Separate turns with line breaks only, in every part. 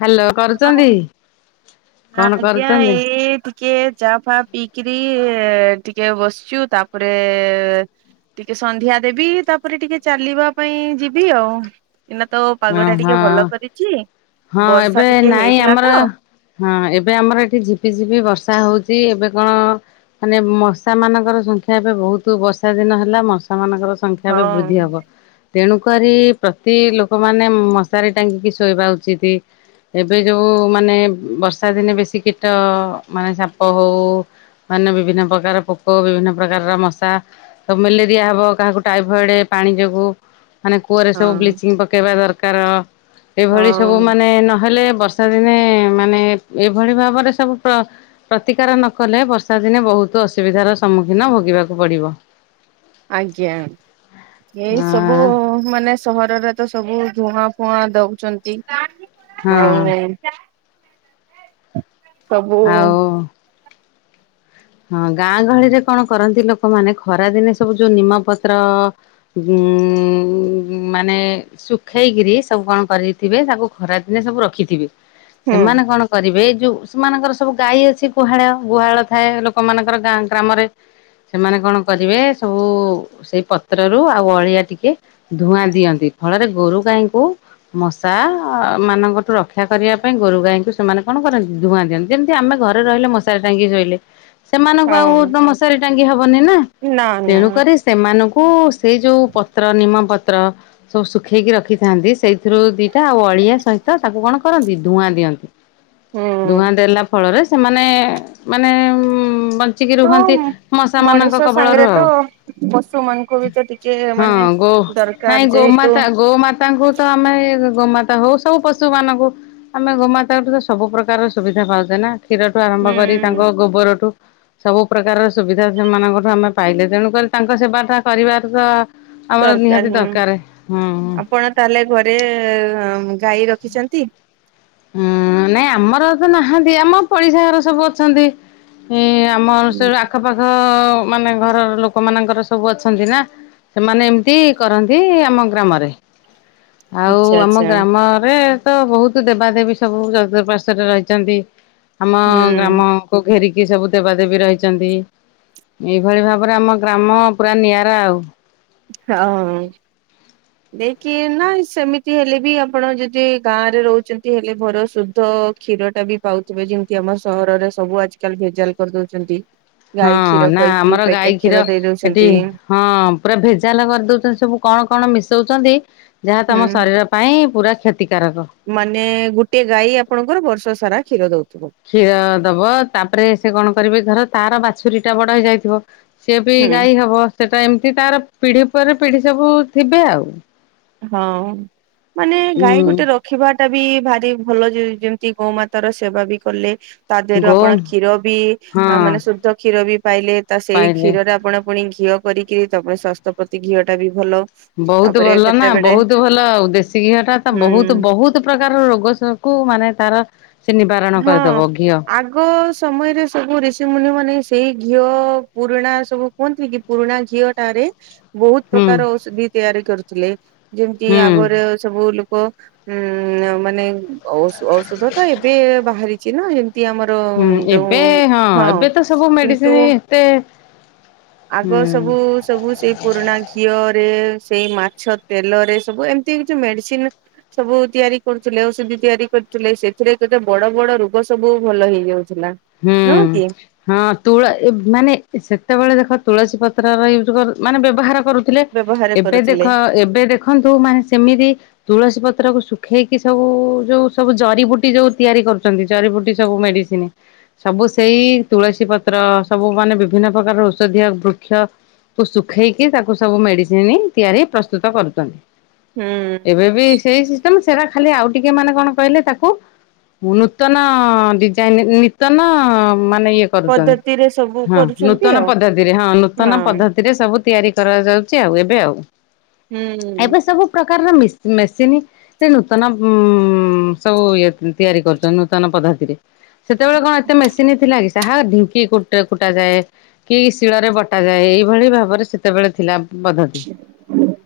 Hello କରୁଛନ୍ତି କଣ
ଆଜ୍ଞା
କରୁଛନ୍ତି
ଏ ଟିକେ ଚା ଫା ପିଇକିରି ଟିକେ ବସଛୁ ତାପରେ ଟିକେ ସନ୍ଧ୍ୟା ଦେବି, ତାପରେ ଟିକେ ଚାଲିବା ପାଇଁ ଯିବି ଆଉ ଏଇନା ତ
ହଁ
ପାଗ ଟା
ହଁ
ଟିକେ ଭଲ କରିଛି
ହଁ
ବର୍ଷା
ଏବେ
ଟିକେ
ନାଇଁ
ହେଇଥିଲା
ଆମର
ତ
ହଁ ଏବେ ଆମର ଏଠି ଝିପି ଝିପି ବର୍ଷା ହଉଛି, ଏବେ କଣ ମାନେ ମଶା ମାନଙ୍କର ସଂଖ୍ୟା ଏବେ ବହୁତ ବର୍ଷା ଦିନ ହେଲା ମଶା ମାନଙ୍କର ସଂଖ୍ୟା ଏବେ ବୃଦ୍ଧି
ହଁ।
ହବ, ତେଣୁ କରିରି ପ୍ରତି ଲୋକ ଲୋକମାନେ ମଶାରୀ ଟାଙ୍ଗିକି ଶୋଇବା ଉଚିତ। ଏବେ ଯୋଉ ମାନେ ବର୍ଷା ଦିନେ ବେଶୀ କୀଟ ମାନେ ସାପ ହଉ ମାନେ ବିଭିନ୍ନ ପ୍ରକାର ପୋକ, ବିଭିନ୍ନ ପ୍ରକାରର ମଶା ତ ମ୍ୟାଲେରିଆ ହେବ କାହାକୁ ଟାଇଫଏଡ଼୍ ପାଣି ଯୋଗୁଁ। ମାନେ କୂଅରେ ସବୁ
ହଁ
ବ୍ଲିଚିଂ ପକେଇବା ଦରକାର। ଏଭଳି ସବୁ
ହଁ
ମାନେ ନହେଲେ ବର୍ଷା ଦିନେ ମାନେ ଏଭଳି ଭାବରେ ସବୁ ପ୍ର ପ୍ରତିକାର ନକଲେ ବର୍ଷାଦିନେ ବହୁତ ଅସୁବିଧାର ସମ୍ମୁଖୀନ ଭୋଗିବାକୁ ପଡ଼ିବ।
ଆଜ୍ଞା ଏ
ଆ
ସବୁ ସବୁ ମାନେ ସହରରେ ତ ସବୁ ଧୂଆଁ ଫୁଆଁ ଦଉଚନ୍ତି।
ହଁ
ଆଉ ସବୁ
ଆଉ ହଁ ଗାଁ ଗହଳିରେ କଣ କରନ୍ତି ଲୋକମାନେ ଖରାଦିନେ ସବୁ ଯୋଉ ନିମପତ୍ର ଗୁଁ ମାନେ ଶୁଖେଇକିରି ସବୁ କଣ କରେଇଥିବେ ତାକୁ ଖରା ଦିନେ ସବୁ ରଖିଥିବେ।
ହୁଁ
ସେମାନେ କଣ କରିବେ ଏଇ ଯୋଉ ସେମାନଙ୍କର ସବୁ ଗାଈ ଅଛି ଗୁହାଳ-ଗୁହାଳ ଥାଏ ଲୋ କ ମାନଙ୍କର ଗାଁ ଗ୍ରାମରେ ସେମାନେ କଣ କରିବେ ସବୁ ସେଇ ପତ୍ରରୁ ଆଉ ଅଳିଆ ଟିକେ ଧୂଆଁ ଦିଅନ୍ତି ଫଳରେ ଗୋରୁ ଗାଈଙ୍କୁ ମଶା ମାନଙ୍କଠୁ ରକ୍ଷା କରିବା ପାଇଁ ଗୋରୁ ଗାଈଙ୍କୁ ସେମାନେ କଣ କରନ୍ତି ଧୂଆଁ ଦିଅନ୍ତି। ଯେମ୍ତି ଆମେ ଘରେ ରହିଲେ ମଶାରୀ ଟାଙ୍ଗିକି ଶୋଇଲେ। ସେମାନଙ୍କୁ
ହଁ
ଆଉ ତ ମଶାରୀ ଟାଙ୍ଗି ହବନି ନା
ନା ନା
ତେଣୁକରି ସେମାନଙ୍କୁ ସେଇ ଯୋଉ ପତ୍ର ନିମପତ୍ର ସବୁ ଶୁଖେଇକି ରଖିଥାନ୍ତି ସେଇଥିରୁ ଦିଟା ଆଉ ଅଳିଆ ସହିତ ତାକୁ କଣ କରନ୍ତି ଧୂଆଁ ଦିଅନ୍ତି।
ହୁଁ।
ଧୂଆଁ ଦେଲା ଫଳରେ ସେମାନେ ମାନେ ଉଁ ବନ୍ ଚିକି
ହଁ
ରୁହନ୍ତି ମଶା ମାନଙ୍କ
ମଣିଷ
କବଳରୁ
ସାଙ୍ଗରେ ତ
ଆଉ।
ପଶୁ ମାନଙ୍କୁ ବି ତ ଟିକେ
ହଁ
ମାନେ
ଗୋ ନାଇଁ
ଦରକାର ଯେହେତୁ
ଗୋମାତା ଗୋମାତାଙ୍କୁ ତ ଆମେ ଗୋମାତା ହଉ ସବୁ ପଶୁ ମାନଙ୍କୁ ଆମେ ଗୋମାତାଙ୍କଠୁ ତ ସବୁ ପ୍ରକାରର ସୁବିଧା ପାଉଛେ ନା କ୍ଷୀରଠୁ ଆରମ୍
ହୁଁ
କରି
ହୁଁ।
ତାଙ୍କ ଗୋବରଠୁ ସବୁ ପ୍ରକାରର ସୁବିଧା ସେମାନଙ୍କଠୁ ଆମେ ପାଇଲେ, ତେଣୁକରି ତାଙ୍କ ସେବାଟା କରିବାର ତ ଆମର
ଦରକାର
ନିହାତି
ହୁଁ
ଦରକାରେ ହାଁ।
ଆପଣ ତାହେଲେ ଘରେ ଗାଈ ରଖିଛନ୍ତି?
ହୁଁ ନାଇଁ ଆମର ତ ନାହାନ୍ତି, ଆମ ପଡିଶା ଘର ସବୁ ଅଛନ୍ତି। ହେଁ ଆମର ସେଡୁ ଆଖପାଖ ମାନେ ଘରର ଲୋକମାନଙ୍କର ସବୁ ଅଛନ୍ତି ନା। ସେମାନେ ଏମ୍ତି କରନ୍ତି ଆମ ଗ୍ରାମରେ। ଆଉ
ଆଚ୍ଛା
ଆମ
ଆଚ୍ଛା।
ଗ୍ରାମରେ ତ ବହୁତ୍ ଦେବ୍ ବା ଦେବୀ ସବୁ ଚତୁର୍ପାଶ୍ୱରେ ରହିଛନ୍ତି ଆମ
ହୁଁ
ଗ୍ରାମକୁ ଘେରି କି ସବୁ ଦେବାଦେବୀ ରହିଛନ୍ତି, ଏଇଭଳି ଭାବରେ ଆମ ଗ୍ରାମ ପୁରା ନିଆରା ଆଉ।
ହଁ। ଦେଇକି ନାଇଁ ସେମିତି ହେଲେ ବି ଆପଣ ଯଦି ଗାଁ ରେ ରହୁଛନ୍ତି ହେଲେ ଭର ଶୁଦ୍ଧ କ୍ଷୀରଟା ବି ପାଉଥିବେ ଯେମିତି ଆମ ସହରରେ ସବୁ ଆଜିକାଲି ଭେଜାଲ୍ କରିଦଉଛନ୍ତି।
ହଁ
ଗାଈ କ୍ଷୀର
ନାଁ
କହିକି
ଆମର
ପ୍ୟାକେଟ
ଗାଈ କ୍ଷୀର
ଦେଇ
ଏଠି
ଦଉଛନ୍ତି
ହଁ ପୁରା ଭେଜାଲ କରିଦଉଚନ୍ତି ସବୁ କଣ-କଣ ମିଶଉଚନ୍ତି ଯାହା ତମ
ହୁଁ।
ଶରୀର ପାଇଁ ପୁରା କ୍ଷତିକାରକ।
ମାନେ ଗୋଟିଏ ଗାଈ ଆପଣଙ୍କର ବର୍ଷ ସାରା କ୍ଷୀର ଦଉଥିବ।
କ୍ଷୀର ଦବ ତାପରେ ସେ କଣ କରିବେ ଧର ତାର ବାଛୁରୀଟା ବଡ ହେଇଯାଇଥିବ ସିଏ ବି
ହୁଁ।
ଗାଈ ହବ ସେଟା ଏମିତି ତାର ପିଢି ପରେ ପିଢି ସବୁ ଥିବେ ଆଉ।
ହଁ ମାନେ ଗାଈ
ଉଁ
ଗୋଟେ ର ଖିବାଟା ବି ଭାରି ଭଲ ଯେମତି ଗୋମାତା ର ସେବା ବି କଲେ ତା ଦେହରୁ
ଗୋ
ଆପଣ କ୍ଷୀର ବି
ହଁ
ମାନେ ଶୁଦ୍ଧ କ୍ଷୀର ବି ପାଇଲେ ତା ସେଇ
ପାଇଲେ
କ୍ଷୀରରେ ଆପଣ ପୁଣି ଘିଅ କରିକି ତାପରେ ସ୍ୱାସ୍ଥ୍ୟ ପ୍ରତି ଘିଅଟା ବି ଭଲ।
ବହୁତ୍
ତାପରେ
ଭଲ ନା
କେତେବେଳେ
ବହୁତ୍ ଭଲ ଦେଶୀ ଘିଅଟା ତ ବହୁତ୍ ବ
ହୁଁ।
ବହୁତ୍ ପ୍ରକାରର ରୋଗ ସ କୁ ମାନେ ତାର ସେ ନିବାରଣ
ହଁ
କରିଦବ ଘିଅ
ଆଗ୍ ଗ ସମୟରେ ସବୁ ଋଷିମୁନି ମାନେ ସେଇ ଘିଅ ପୁରୁଣା ସବୁ କୁହନ୍ତିନିକି ପୁରୁଣା ଘିଅଟାରେ ବହୁତ
ହୁଁ
ପ୍ରକାର ଔଷଧି ତିଆରି କରୁଥିଲେ ଯେମିତି
ହୁଁ।
ଆଗରେ ସବୁ ଲୋକ ଉଁ ମାନେ ଔ ଔଷଧ ତ ଏବେ ବାହାରିଚି ନା ଏମ୍ତି ଆମର
ହୁଁ
ଯୋଉ
ଏବେ ହଁ ଏବେ ତ ସବୁ ମେଡିସିନ୍
କିନ୍ତୁ
ଏତେ ହୁଁ
ଆଗ ସବୁ ସବୁ ସେଇ ପୁରୁଣା ଘିଅରେ ସେଇ ମାଛ ତେଲରେ ସବୁ ଏମିତି କିଛି ମେଡିସିନ ସବୁ ତିଆରି କରୁଥିଲେ ଔଷଧି ତିଆରି କରୁଥିଲେ ସେଥିରେ କେତେ ବଡ ବଡ ରୋଗ ସବୁ ଭଲ ହେଇଯାଉଥିଲା।
ହୁଁ।
ନୁହଁ କି
ହଁ ତୁଳା ଏ ମାନେ ସେତେବେଳେ ଦେଖ ତୁଳସୀ ପତ୍ରର ୟୁଜ କରୁ ମାନେ ବ୍ୟବହାର କରୁ ଥିଲେ
ବ୍ୟବହାର
ଏବେ
କରୁଥିଲେ
ଦେଖ ଏବେ ଦେଖନ୍ତୁ ମାନେ ସେମିତି ତୁଳସୀ ପତ୍ର କୁ ଶୁଖେଇକି ସବୁ ଯୋଉ ସବୁ ଜରିିବୁଟି ଯୋଉ ତିଆରି କରୁଚନ୍ତି ଜରିିବୁଟି ସବୁ ମେଡିସିନି। ସବୁ ସେଇ ତୁଳସୀ ପତ୍ର ସବୁ ମାନେ ବିଭିନ୍ନ ପ୍ରକାର ଔଷଧୀୟ ବୃକ୍ଷ କୁ ଶୁଖେଇକି ତାକୁ ସବୁ ମେଡିସିନି ତିଆରି ପ୍ରସ୍ତୁତ କରୁଚନ୍ତି।
ହୁଁ
ଏବେ ବି ସେଇ ସିଷ୍ଟମ ସେଟା ଖାଲି ଆଉ ଟିକେ ମାନେ କଣ କହିଲେ ତାକୁ [unintelligible] ନୂତନ ଡିଜାଇନ ନିତନ ମାନେ ଇଏ କରୁଚନ୍ତି
ପଦ୍ଧତିରେ ସବୁ
ହଁ
କରୁଛନ୍ତି
ନୂତନ
ଆଉ
ପଦ୍ଧତିରେ ହଁ ନୂତନ
ହଁ
ପଦ୍ଧ ଥିରେ ସବୁ ତିଆରି କରାଯାଉଚି ଆଉ ଏବେ ଆଉ
ହୁଁ।
ଏବେ ସବୁ ପ୍ରକାରର ମିସି ମେସିନ ସେ ନୂତନ ଉ ସବୁ ଇଏ ତିଆରି କରୁଚନ୍ତି ନୂତନ ପଦ୍ଧତିରେ। [unintelligible] ବେଳେ କଣ ଏତେ ମେସିନ ଥିଲା କି ସାହା ଢିଙ୍କି କୁଟା କୁଟା ଯାଏ। କି ଶିଳରେ ବଟାଯାଏ ଏଇଭଳି ଭାବରେ ସେତେବେଳେ ଥିଲା ବଦ୍ଧତି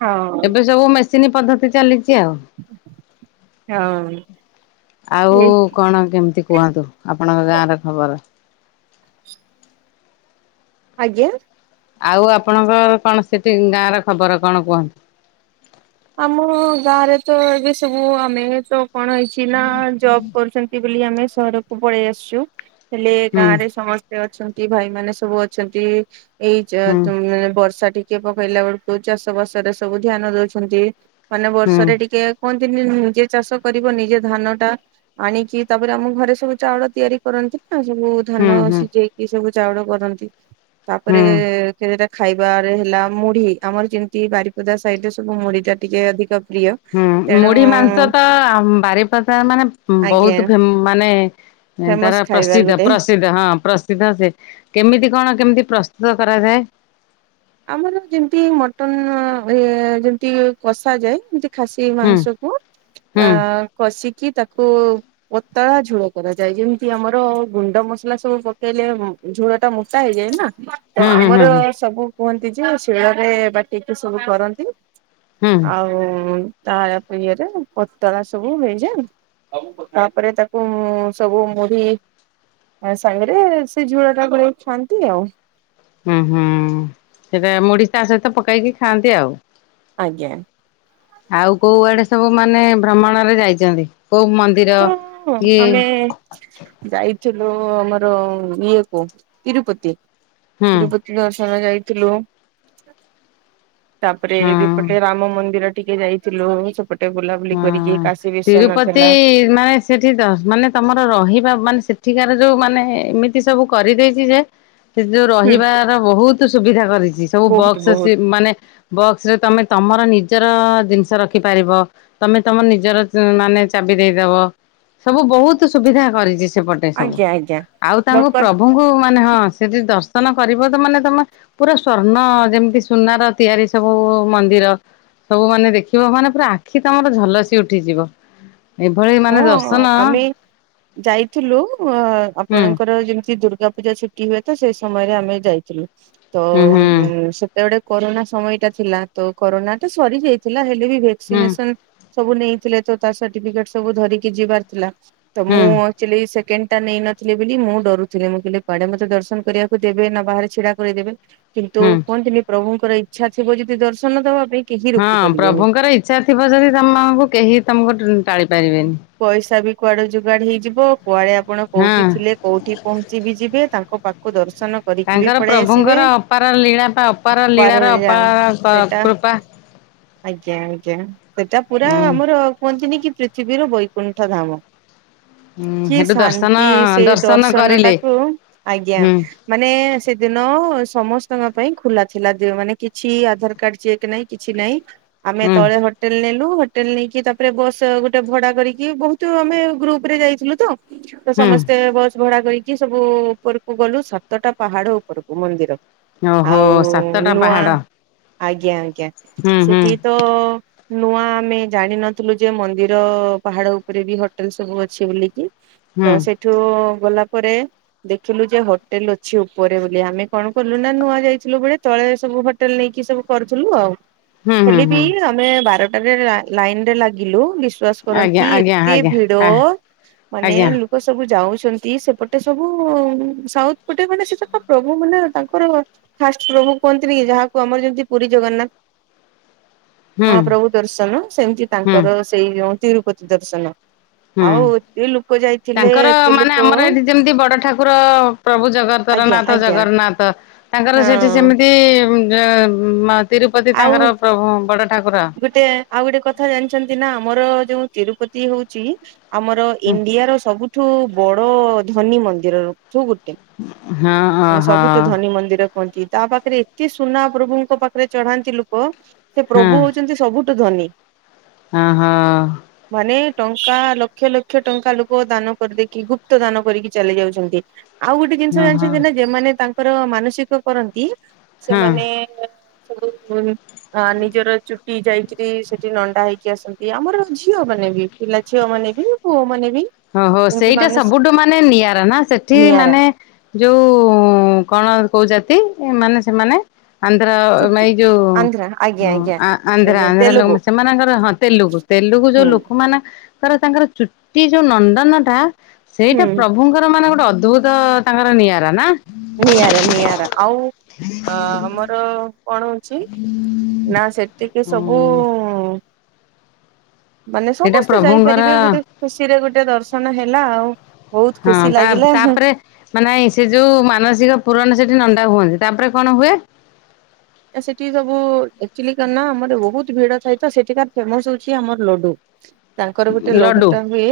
ହଁ।
ଏବେ ସବୁ ମେସିନ ପଦ୍ଧତି ଚାଲିଚି ଆଉ।
ହଁ
ଆଉ
ଏଇ
କଣ କେମିତି କୁହନ୍ତୁ। ଆପଣଙ୍କ ଗାଁର ଖବର।
ଆଜ୍ଞା।
ଆଉ ଆପଣଙ୍କ କଣ ସେଠି ଗାଁ ର ଖବର କଣ କୁହନ୍ତୁ।
ଆମ ଗାଁ ରେ ତ ଏବେ ସବୁ ଆମେ ତ କଣ ହେଇଛି ନା ଜବ୍ କରୁଚନ୍ତି [unintelligible] ଆମେ ସହରକୁ ପଳେଇ ଆସଚୁ ହେଲେ
ହୁଁ
ଗାଁ ରେ ସମସ [unintelligible] ଅଛନ୍ତି ଭାଇମାନେ ସବୁ ଅଛନ୍ତି ଏଇ ଜ
ହୁଁ
ତୁ ମାନେ ବର୍ଷା ଟି କିଏ ପକେଇଲା ବେଳକୁ ଚାଷ ବାସ ରେ ସବୁ ଧ୍ୟାନ ଦଉଚନ୍ତି ମାନେ
ହୁଁ
ବର୍ଷରେ ଟିକେ କୁହନ୍ତିନି ଯିଏ ଚାଷ କରିବ ନିଜେ ଧାନ ଟା ଆନିକି ତାପରେ ଆମ ଘରେ ସବୁ ଚାଉଳ ତିଆରି କରନ୍ତି ନା ସବୁ ଧାନ
ହୁଁ ହୁଁ
ସିଝେଇକି ସବୁ ଚାଉଳ କରନ୍ତି ତାପରେ
ହୁଁ।
[unintelligible] ଖାଇବାରେ ହେଲା ମୁଢି ଆମର ଯେମିତି ବାରିପଦା ସାଇଡରେ ସ ମୁଢି ଟା ଟିକେ ଅଧିକ ପ୍ରିୟ।
ହୁଁ
ତେଣୁ
ମୁଢି ମାଂସ ତ ଆ ମ ବାରିପଦା ମାନେ
ଆଜ୍ଞା
ବହୁତ ଫେମ ମାନେ [unintelligible]
ଫେମସ
ତାର
ଖାଇବା
ପ୍ରସିଦ୍ଧ
ଗୋଟେ
ପ୍ରସି ହଁ ପ୍ରସିଦ୍ଧ ଯେ କେମିତି କଣ କେମିତି ପ୍ରସ୍ତୁତ କରାଯାଏ?
ଆମର ଯେମିତି ମଟନ ହଏ ଯେମତି କଷା ଯାଏ ଖାସି
ହୁଁ
ମାଂସକୁ
ହୁଁ
ଅ କଷିକି ତାକୁ ପତଳା ଝୁଳ କରାଯାଏ ଯେମିତି ଆମର ଗୁଣ୍ଡ ମସଲା ସବୁ ପକେଇଲେ ଝୁଳ ଟା ମୁଟା ହେଇଯାଏ ନା ତ
ହୁଁ ହୁଁ ହୁଁ
ଆମର
ହୁଁ
ସବୁ କୁହନ୍ତି ଯେ ଶିଳରେ ବାଟିକି ସବୁ କରନ୍ତି।
ହୁଁ
ଆଉ ତା [unintelligible] ଇଏରେ ପତଳା ସବୁ ହେଇଯାଏ। ତାପରେ ତାକୁ ସବୁ ମୁଢି ଆ ସାଙ୍ଗରେ ସେ ଝୁଳ ଟା ଗୋଳେଇ ଖାଆନ୍ତି ଆଉ।
ହୁଁ ହୁଁ ସେଇଟା ମୁଢି ତା ସହିତ ପକେଇକି ଖାଆନ୍ତି ଆଉ।
ଆଜ୍ଞା।
ଆଉ କୋଉ ଆଡେ ସବୁ ମାନେ ଭ୍ରମଣରେ ଯାଇଚନ୍ତି କୋଉ ମନ୍ଦ
[unintelligible] ଆମେ ଯାଇଥିଲୁ ଆମର ଇଏ କୁ ତିରୁପତି
ହୁଁ
ତିରୁପ ଦର୍ଶନ ଯାଇଥିଲୁ। ତାପରେ
ହୁଁ
ଦିପଟେ ରାମ ମନ୍ଦିର ଟିକେ ଯାଇଥିଲୁ ସ ଟେ ବୁଲାବୁଲି
ହୁଁ।
କରିକି କାଶୀ ବିଶ୍ଵନାଥ
ତିରୁପତି
[unintelligible]
ମାନେ ସେଇଠି ଦ ମାନେ ତୁମର ରହିବା ମାନେ ସେଠିକାର ଯେଉଁ ମାନେ ଏମିତି ସବୁ କରିଦେଇଚି ଯେ ସେ ଯୋଉ
ହୁଁ
ରହିବାର ବହୁତ ସୁବିଧା କରିଚି ସବୁ
ବହୁତ
ବକ୍ସ
ବହୁତ
ସେ ମାନେ ବକ୍ସ ରେ ତମେ ତମର ନିଜର ଜିନିଷ ରଖିପାରିବ। ତମେ ତମ ନିଜର ମାନେ ଚାବି ଦେଇଦବ। ସବୁ ବହୁତ ସୁବିଧା କରିଚି ସେପଟେ ସବୁ।
ଆଜ୍ଞା ଆଜ୍ଞା।
ଆଉ ତାଙ୍କୁ
ଦରକାର
ପ୍ରଭୁଙ୍କୁ ମାନେ ହଁ ସେଠି ଦର୍ଶନ କରିବ ତ ମାନେ ତମ ପୁରା ସ୍ଵର୍ଣ୍ଣ ଯେମିତି ସୁନାର ତିଆରି ସବୁ ମନ୍ଦିର। ସବୁ ମାନେ ଦେଖିବ ମାନେ ପୁରା ଆଖି ତମର ଝଲସି ଉଠିଯିବ। ଏଭଳି ମାନେ
ହଁ
ଦର୍ଶନ
ଆମେ ଯାଇଥିଲୁ ଅ
ହୁଁ
ଆପଣଙ୍କର ଯେମିତି ଦୁର୍ଗା ପୂଜା ଛୁ ପିଇବେ ତ ସେ ସମୟରେ ଆମେ ଯାଇଥିଲୁ ତ
ହୁଁ ହୁଁ
ଉଁ ସେ ଟେ ଗୋଟେ କରୋନା ସମୟଟା ଥିଲା ତ କରୋନା ତ ସରି ଯାଇଥିଲା ହେଲେ ବି ଭ୍ୟାକ୍
ହୁଁ
ସିନେସନ ସବୁ ନେଇଥିଲେ ତ ତା ସାର୍ଟିଫିକେଟ ସବୁ ଧରିକି ଯିବାର ଥିଲା ତ
ହୁଁ
ମୁଁ ଏକ୍ଟୁଆଲି ସେକେଣ୍ଡଟା ନେଇ ନଥିଲି ବୋଲି ମୁଁ ଡରୁଥିଲି ମୁଁ କହିଲି କୁଆଡେ ମତେ ଦର୍ଶନ କରିବାକୁ ଦେବେ ନା ବାହାରେ ଛିଡା କରେଇଦେବେ। କିନ୍ତୁ
ହୁଁ
କୁହନ୍ତିନି ପ୍ରଭୁଙ୍କର ଇଚ୍ଛା ଥିବ ଯଦି ଦର୍ଶନ ଦବା ପାଇଁ କେହି
ହଁ
ରୋକି ପାରିବେନି।
ପ୍ରଭୁଙ୍କର ଇଚ୍ଛା ଥିବ ଯଦି ତମକୁ କେହି ତମକୁ ଟାଳି ପାରିବେନି।
ପଇସା ବି କୁଆଡେ ଯୁଗାଡ ହେଇଯିବ କୁଆଡେ ଆପଣ
ହଁ
କୋଉଠି ଥିଲେ କୋଉଠି ପହଞ୍ଚିବିି ଯିବେ ତାଙ୍କ ପାଖକୁ ଦର୍ଶନ କରିକି ବି
ତାଙ୍କର
ପଳେଇ ଆସିବେ
ପ୍ରଭୁଙ୍କର ଅପାର ଲୀଳା ବା ଅପାର ଲୀଳାର
ପାରଳା
ଅପାର କ
ସେଇଟା
କୃପା।
ଆଜ୍ଞା ଆଜ୍ଞା ସେଟା ପୁରା
ଉଁ
ଆମର କୁହନ୍ତିନି କି ପୃଥିବୀର ବୈକୁଣ୍ଠ ଧାମ।
ହୁଁ
କି
ହେଠୁ ଦର୍ଶନ
ଶାନ୍ତି ସେଇ ଦର୍ଶନ ଟାକୁ ଆଜ୍ଞା।
ହୁଁ।
ମାନେ ସେଦିନ ସମସ୍ତଙ୍କ ପାଇଁ ଖୋଲା ଥିଲା ମାନେ କିଛି ଆଧାର କାର୍ଡ ଚେକ୍ ନାଇଁ। କିଛି ନାଇଁ ଆମେ
ହୁଁ
ତଳେ ହୋଟେଲ ନେଲୁ ହୋଟେଲ ନେଇକି ତାପରେ ବସ୍ ଗୋ ଟେ ଭଡା କରିକି ବହୁତ ଆମେ ଗ୍ରୁପରେ ଯାଇଥିଲୁ ତ
ହୁଁ
ସମସ୍ତେ ବସ୍‌ ଭଡା କରକି ସବୁ ଉପରକୁ ଗଲୁ ସାତଟା ପାହାଡ ଉପରକୁ ମନ୍ଦିର।
ଓହୋ
ଆଉ
ସାତଟା
ନୂଆ
ପାହାଡ଼
ଆଜ୍ଞା ଆଜ୍ଞା
ହୁଁ ହୁଁ
ସେଠି ତ ନୂଆ ଆମେ ଜାଣିନଥିଲୁ ଯେ ମନ୍ଦିର ପାହାଡ ଉପରେ ବି ହୋଟେଲ ସବୁ ଅଛି ବୋଲିକି।
ହୁଁ
ତ ସେଠୁ ଗଲା ପରେ ଦେଖିଲୁ ଯେ ହୋଟେଲ ଅଛି ଉପରେ ବୋଲି ଆମେ କଣ କଲୁ ନା ନୂଆ ଯାଇଥିଲୁ ବେଳେ ତଳେ ସବୁ ହୋ ହୋଟେଲ ନେଇକି ସବୁ କରୁଥିଲୁ ଆଉ।
ହୁଁ ହୁଁ
ହେଲ ବି
ହୁଁ
ଆମେ ବାରଟାରେ ଲା ଲାଇନରେ ଲାଗିଲୁ ବି ବ୍ରସ
ଆଜ୍ଞା
କରନ୍ତି
ଆଜ୍ଞା
ଏତେ
ଆଜ୍ଞା
ଭିଡ
ଆ
ମାନେ
ଆଜ୍ଞା
ଲୁ ଲୋକ ସବୁ ଯାଉଛନ୍ତି ସେପଟେ ସବୁ ସାଉଥ ପଟେ ମାନେ ସେ ସବୁ ତ ପ୍ରଭୁ ମାନେ ତାଙ୍କର ଫାଷ୍ଟ ପ୍ରଭୁ କୁହନ୍ତିନି କି ଯାହାକୁ ଆମର ଯେମିତି ପୁରୀ ଜଗନ୍ନାଥ
[inaudible]
ମହାପ୍ରଭୁ ଦର୍ଶନ ସେମିତି
ହୁଁ
ତାଙ୍କର ସେଇ ଯୋଉ ତିରୁପତି ଦର୍ଶନ।
ହୁଁ
ଆଉ ଏତେ ଲୋକ ଯାଇଥିଲେ
ତାଙ୍କର
ଏତେ ଲୋକ
ମାନେ ଆମର ଏଠି ଯେମିତି ବଡ ଠାକୁର ପ୍ରଭୁ ଜଗତର
ଆଜ୍ଞା
ନାଥ
ଆଜ୍ଞା।
ଜଗର୍ନାଥ ତାଙ୍କର
ହଁ
ସେଠି ସେମିତି ଜୟ ମା ତିରୁପତି
ଆଉ
ତାଙ୍କର ପ୍ରଭୁ ବଡ଼ ଠାକୁର।
ଗୋଟେ ଆଉ ଗୋଟେ କଥା ଜାଣିଛନ୍ତି ନା ଆମର ଯୋଉ ତିରୁପତି ହଉଛି ଆମର ଇଣ୍ଡିଆର ସବୁ ଠୁ ବଡ ଧନୀ ମନ୍ଦିରରଠୁ ଗୋଟେ।
ହଁ
ମାନେ
ଓହୋ
ସବୁଠୁ ଧନୀ ମନ୍ଦିର କୁହନ୍ତି। ତା ପାଖରେ ଏତେ ସୁନା ପ୍ରଭୁଙ୍କ ପାଖରେ ଚଢାନ୍ତି ଲୁକ ସେ
ହଁ
ପ୍ରଭୁ ହଉଛନ୍ତି ସବୁଠୁ ଧନୀ।
ହଁ ହ।
ମାନେ ଟଙ୍କା ଲକ୍ଷ ଲକ୍ଷ ଟଙ୍କା ଲୋକ ଦାନ କରିଦେଇକି ଗୁପ୍ତ ଦାନ କରିକି ଚାଲି ଯାଉଛନ୍ତି। ଆଉ ଗୋଟେ ଜିନିଷ
ହଁ ହଁ
ଜାଣିଛନ୍ତି ନା ଯେମାନେ ତାଙ୍କର ମାନସିକ କରନ୍ତି
ହଁ
ସେମାନେ [unintelligible] ଆ ନିଜର ଚୁଟି ଯାଇକିରି ସେଠି ନଣ୍ଡା ହେଇକି ଆସନ୍ତି ଆମର ଝିଅ ମାନେ ବି। ପିଲା ଝିଅ ମାନେ ବି ପୁଅ ମାନେ ବି।
ଅ ହ
ଏମତି
ସେଇଟା
ମାନସ
ସବୁଠୁ ମାନେ ନିଆରା ନା ସେଠି
ନିଆରା
ମାନେ ଯୋଉ କଣ କୋଉ ଜାତି ମାନେ ସେମାନେ? ଆନ୍ଧ୍ର
ଚୁଟି
ମାଇ ଯୋଉ
ଆନ୍ଧ୍ରା ଆଜ୍ଞା
ହଁ
ଆଜ୍ଞା
ଆ
ଏ
ଆନ୍ଧ୍ରା
ଯୋଉ
ଆନ୍ଧ୍ରା
ତେଲୁଗୁ
ଲୋକମା ସେମାନଙ୍କର ହଁ ତେଲୁଗୁ ତେଲୁଗୁ ଯୋଉ
ହୁଁ
ଲୋକମାନେ କର ତାଙ୍କର ଚୁ ଯୋଉ ନନ୍ଦନ ଟା ସେଇଟା
ହୁଁ
ପ୍ରଭୁଙ୍କର ମାନେ ଗୋଟେ ଅଦ୍ଭୁତ ତାଙ୍କର ନିଆରା ନା?
ନିଆରା ନିଆରା ଆଉ ଅ ଆମର କଣ ହଉଛି ନା ସେତିକି ସବୁ ମାନେ
ସେଇଟା
ସମସ୍ତେ
ପ୍ରଭୁଙ୍କର
ଯାଇପାରିବେ, ଗୋଟେ ଖୁସିରେ ଗୋଟେ ଦର୍ଶନ ହେଲା ଆଉ ବହୁତ ଖୁସି ଲାଗିଲା ହଁ।
ନାଇଁ ସେ ଯୋଉ ମାନସିକ ପୁରଣ ସେଠି ନଣ୍ଡା ହୁଅନ୍ତି, ତାପରେ କଣ ହୁଏ?
ସେଠି ସବୁ ଆକ୍ଚୁଲି କଣ୍ ନା ଆମର ବହୁତ ଭିଡ ଥାଏ ତ ସେଠିକା ଫେମସ ହଉଛି ଆମର ଲଡୁ।
[inaudible]
ତାଙ୍କର ଗୋଟେ
ଲଡୁ
ଲଡୁଟା ହୁଏ,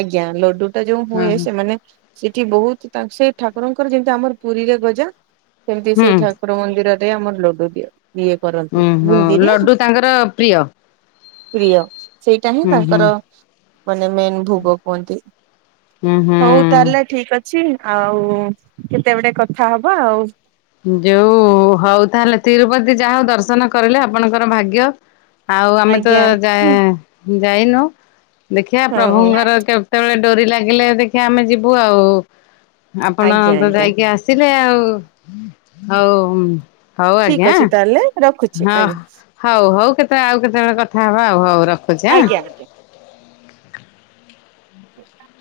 ଆଜ୍ଞା। ଲଡୁଟା ଯୋଉ
ହୁଁ
ହୁଏ
ହୁଁ
ସେମାନେ ସେଠି ବହୁତ ତା ସେ ଠାକୁରଙ୍କର ଯେମିତି ଆମର ପୁରୀରେ ଗଜା, ସେମତି ସେଇ
ହୁଁ।
ଠା ମନ୍ଦିରରେ ଆମର ଲଡୁ ଦିଏ ଇଏ
ଉୁଁ
କରନ୍ତି,
ହୁଁ
ବୁନ୍ଦିରେ
ଲଡୁ ତାଙ୍କର ପ୍ରିୟ
ପ୍ରିୟ, ସେଇଟା ହିଁ
ହୁଁ ହୁଁ
ତାଙ୍କର ମାନେ, ମେନ ଭୋଗ କୁହନ୍ତି।
ହୁଁ
ହଉ ତାହେଲେ
ହୁଁ।
ଠିକ ଅଛି, ଆଉ କେତେବେଳେ କଥା ହବା ଆଉ।
ଯୋଉ ହଉ ତାହେଲେ ତିରୁପତି ଯାହା ହଉ ଦର୍ଶନ କରିଲେ ଆପଣଙ୍କର ଭାଗ୍ୟ। ଆଉ ଆମେ ତ
ଆଜ୍ଞା।
ଯା-ଯାଇନୁ ଦେଖିବା
ହଁ
ପ୍ରଭୁଙ୍କର କେ କେତେବେଳେ ଡୋରି ଲାଗିଲେ ଦେଖିବା ଆମେ ଯିବୁ ଆଉ, ଆପଣ
ଆଜ୍ଞା
ତ
ଆଜ୍ଞା
ଯାଇକି ଆସ୍‌ ସିଲେ ଆଉ ହଉ ଉଁ।
ଠିକ ଅଛି ତାହେଲେ ରଖୁଛି।
ହଁ
ଆଜ୍ଞା
ହଉ ହଉ କେତେବେଳେ ଆଉ କେତେବେଳେ କଥା ହବା ଆଉ ହଉ ରଖୁଛି ଆଁ।
ଆଜ୍ଞା। [unintelligible]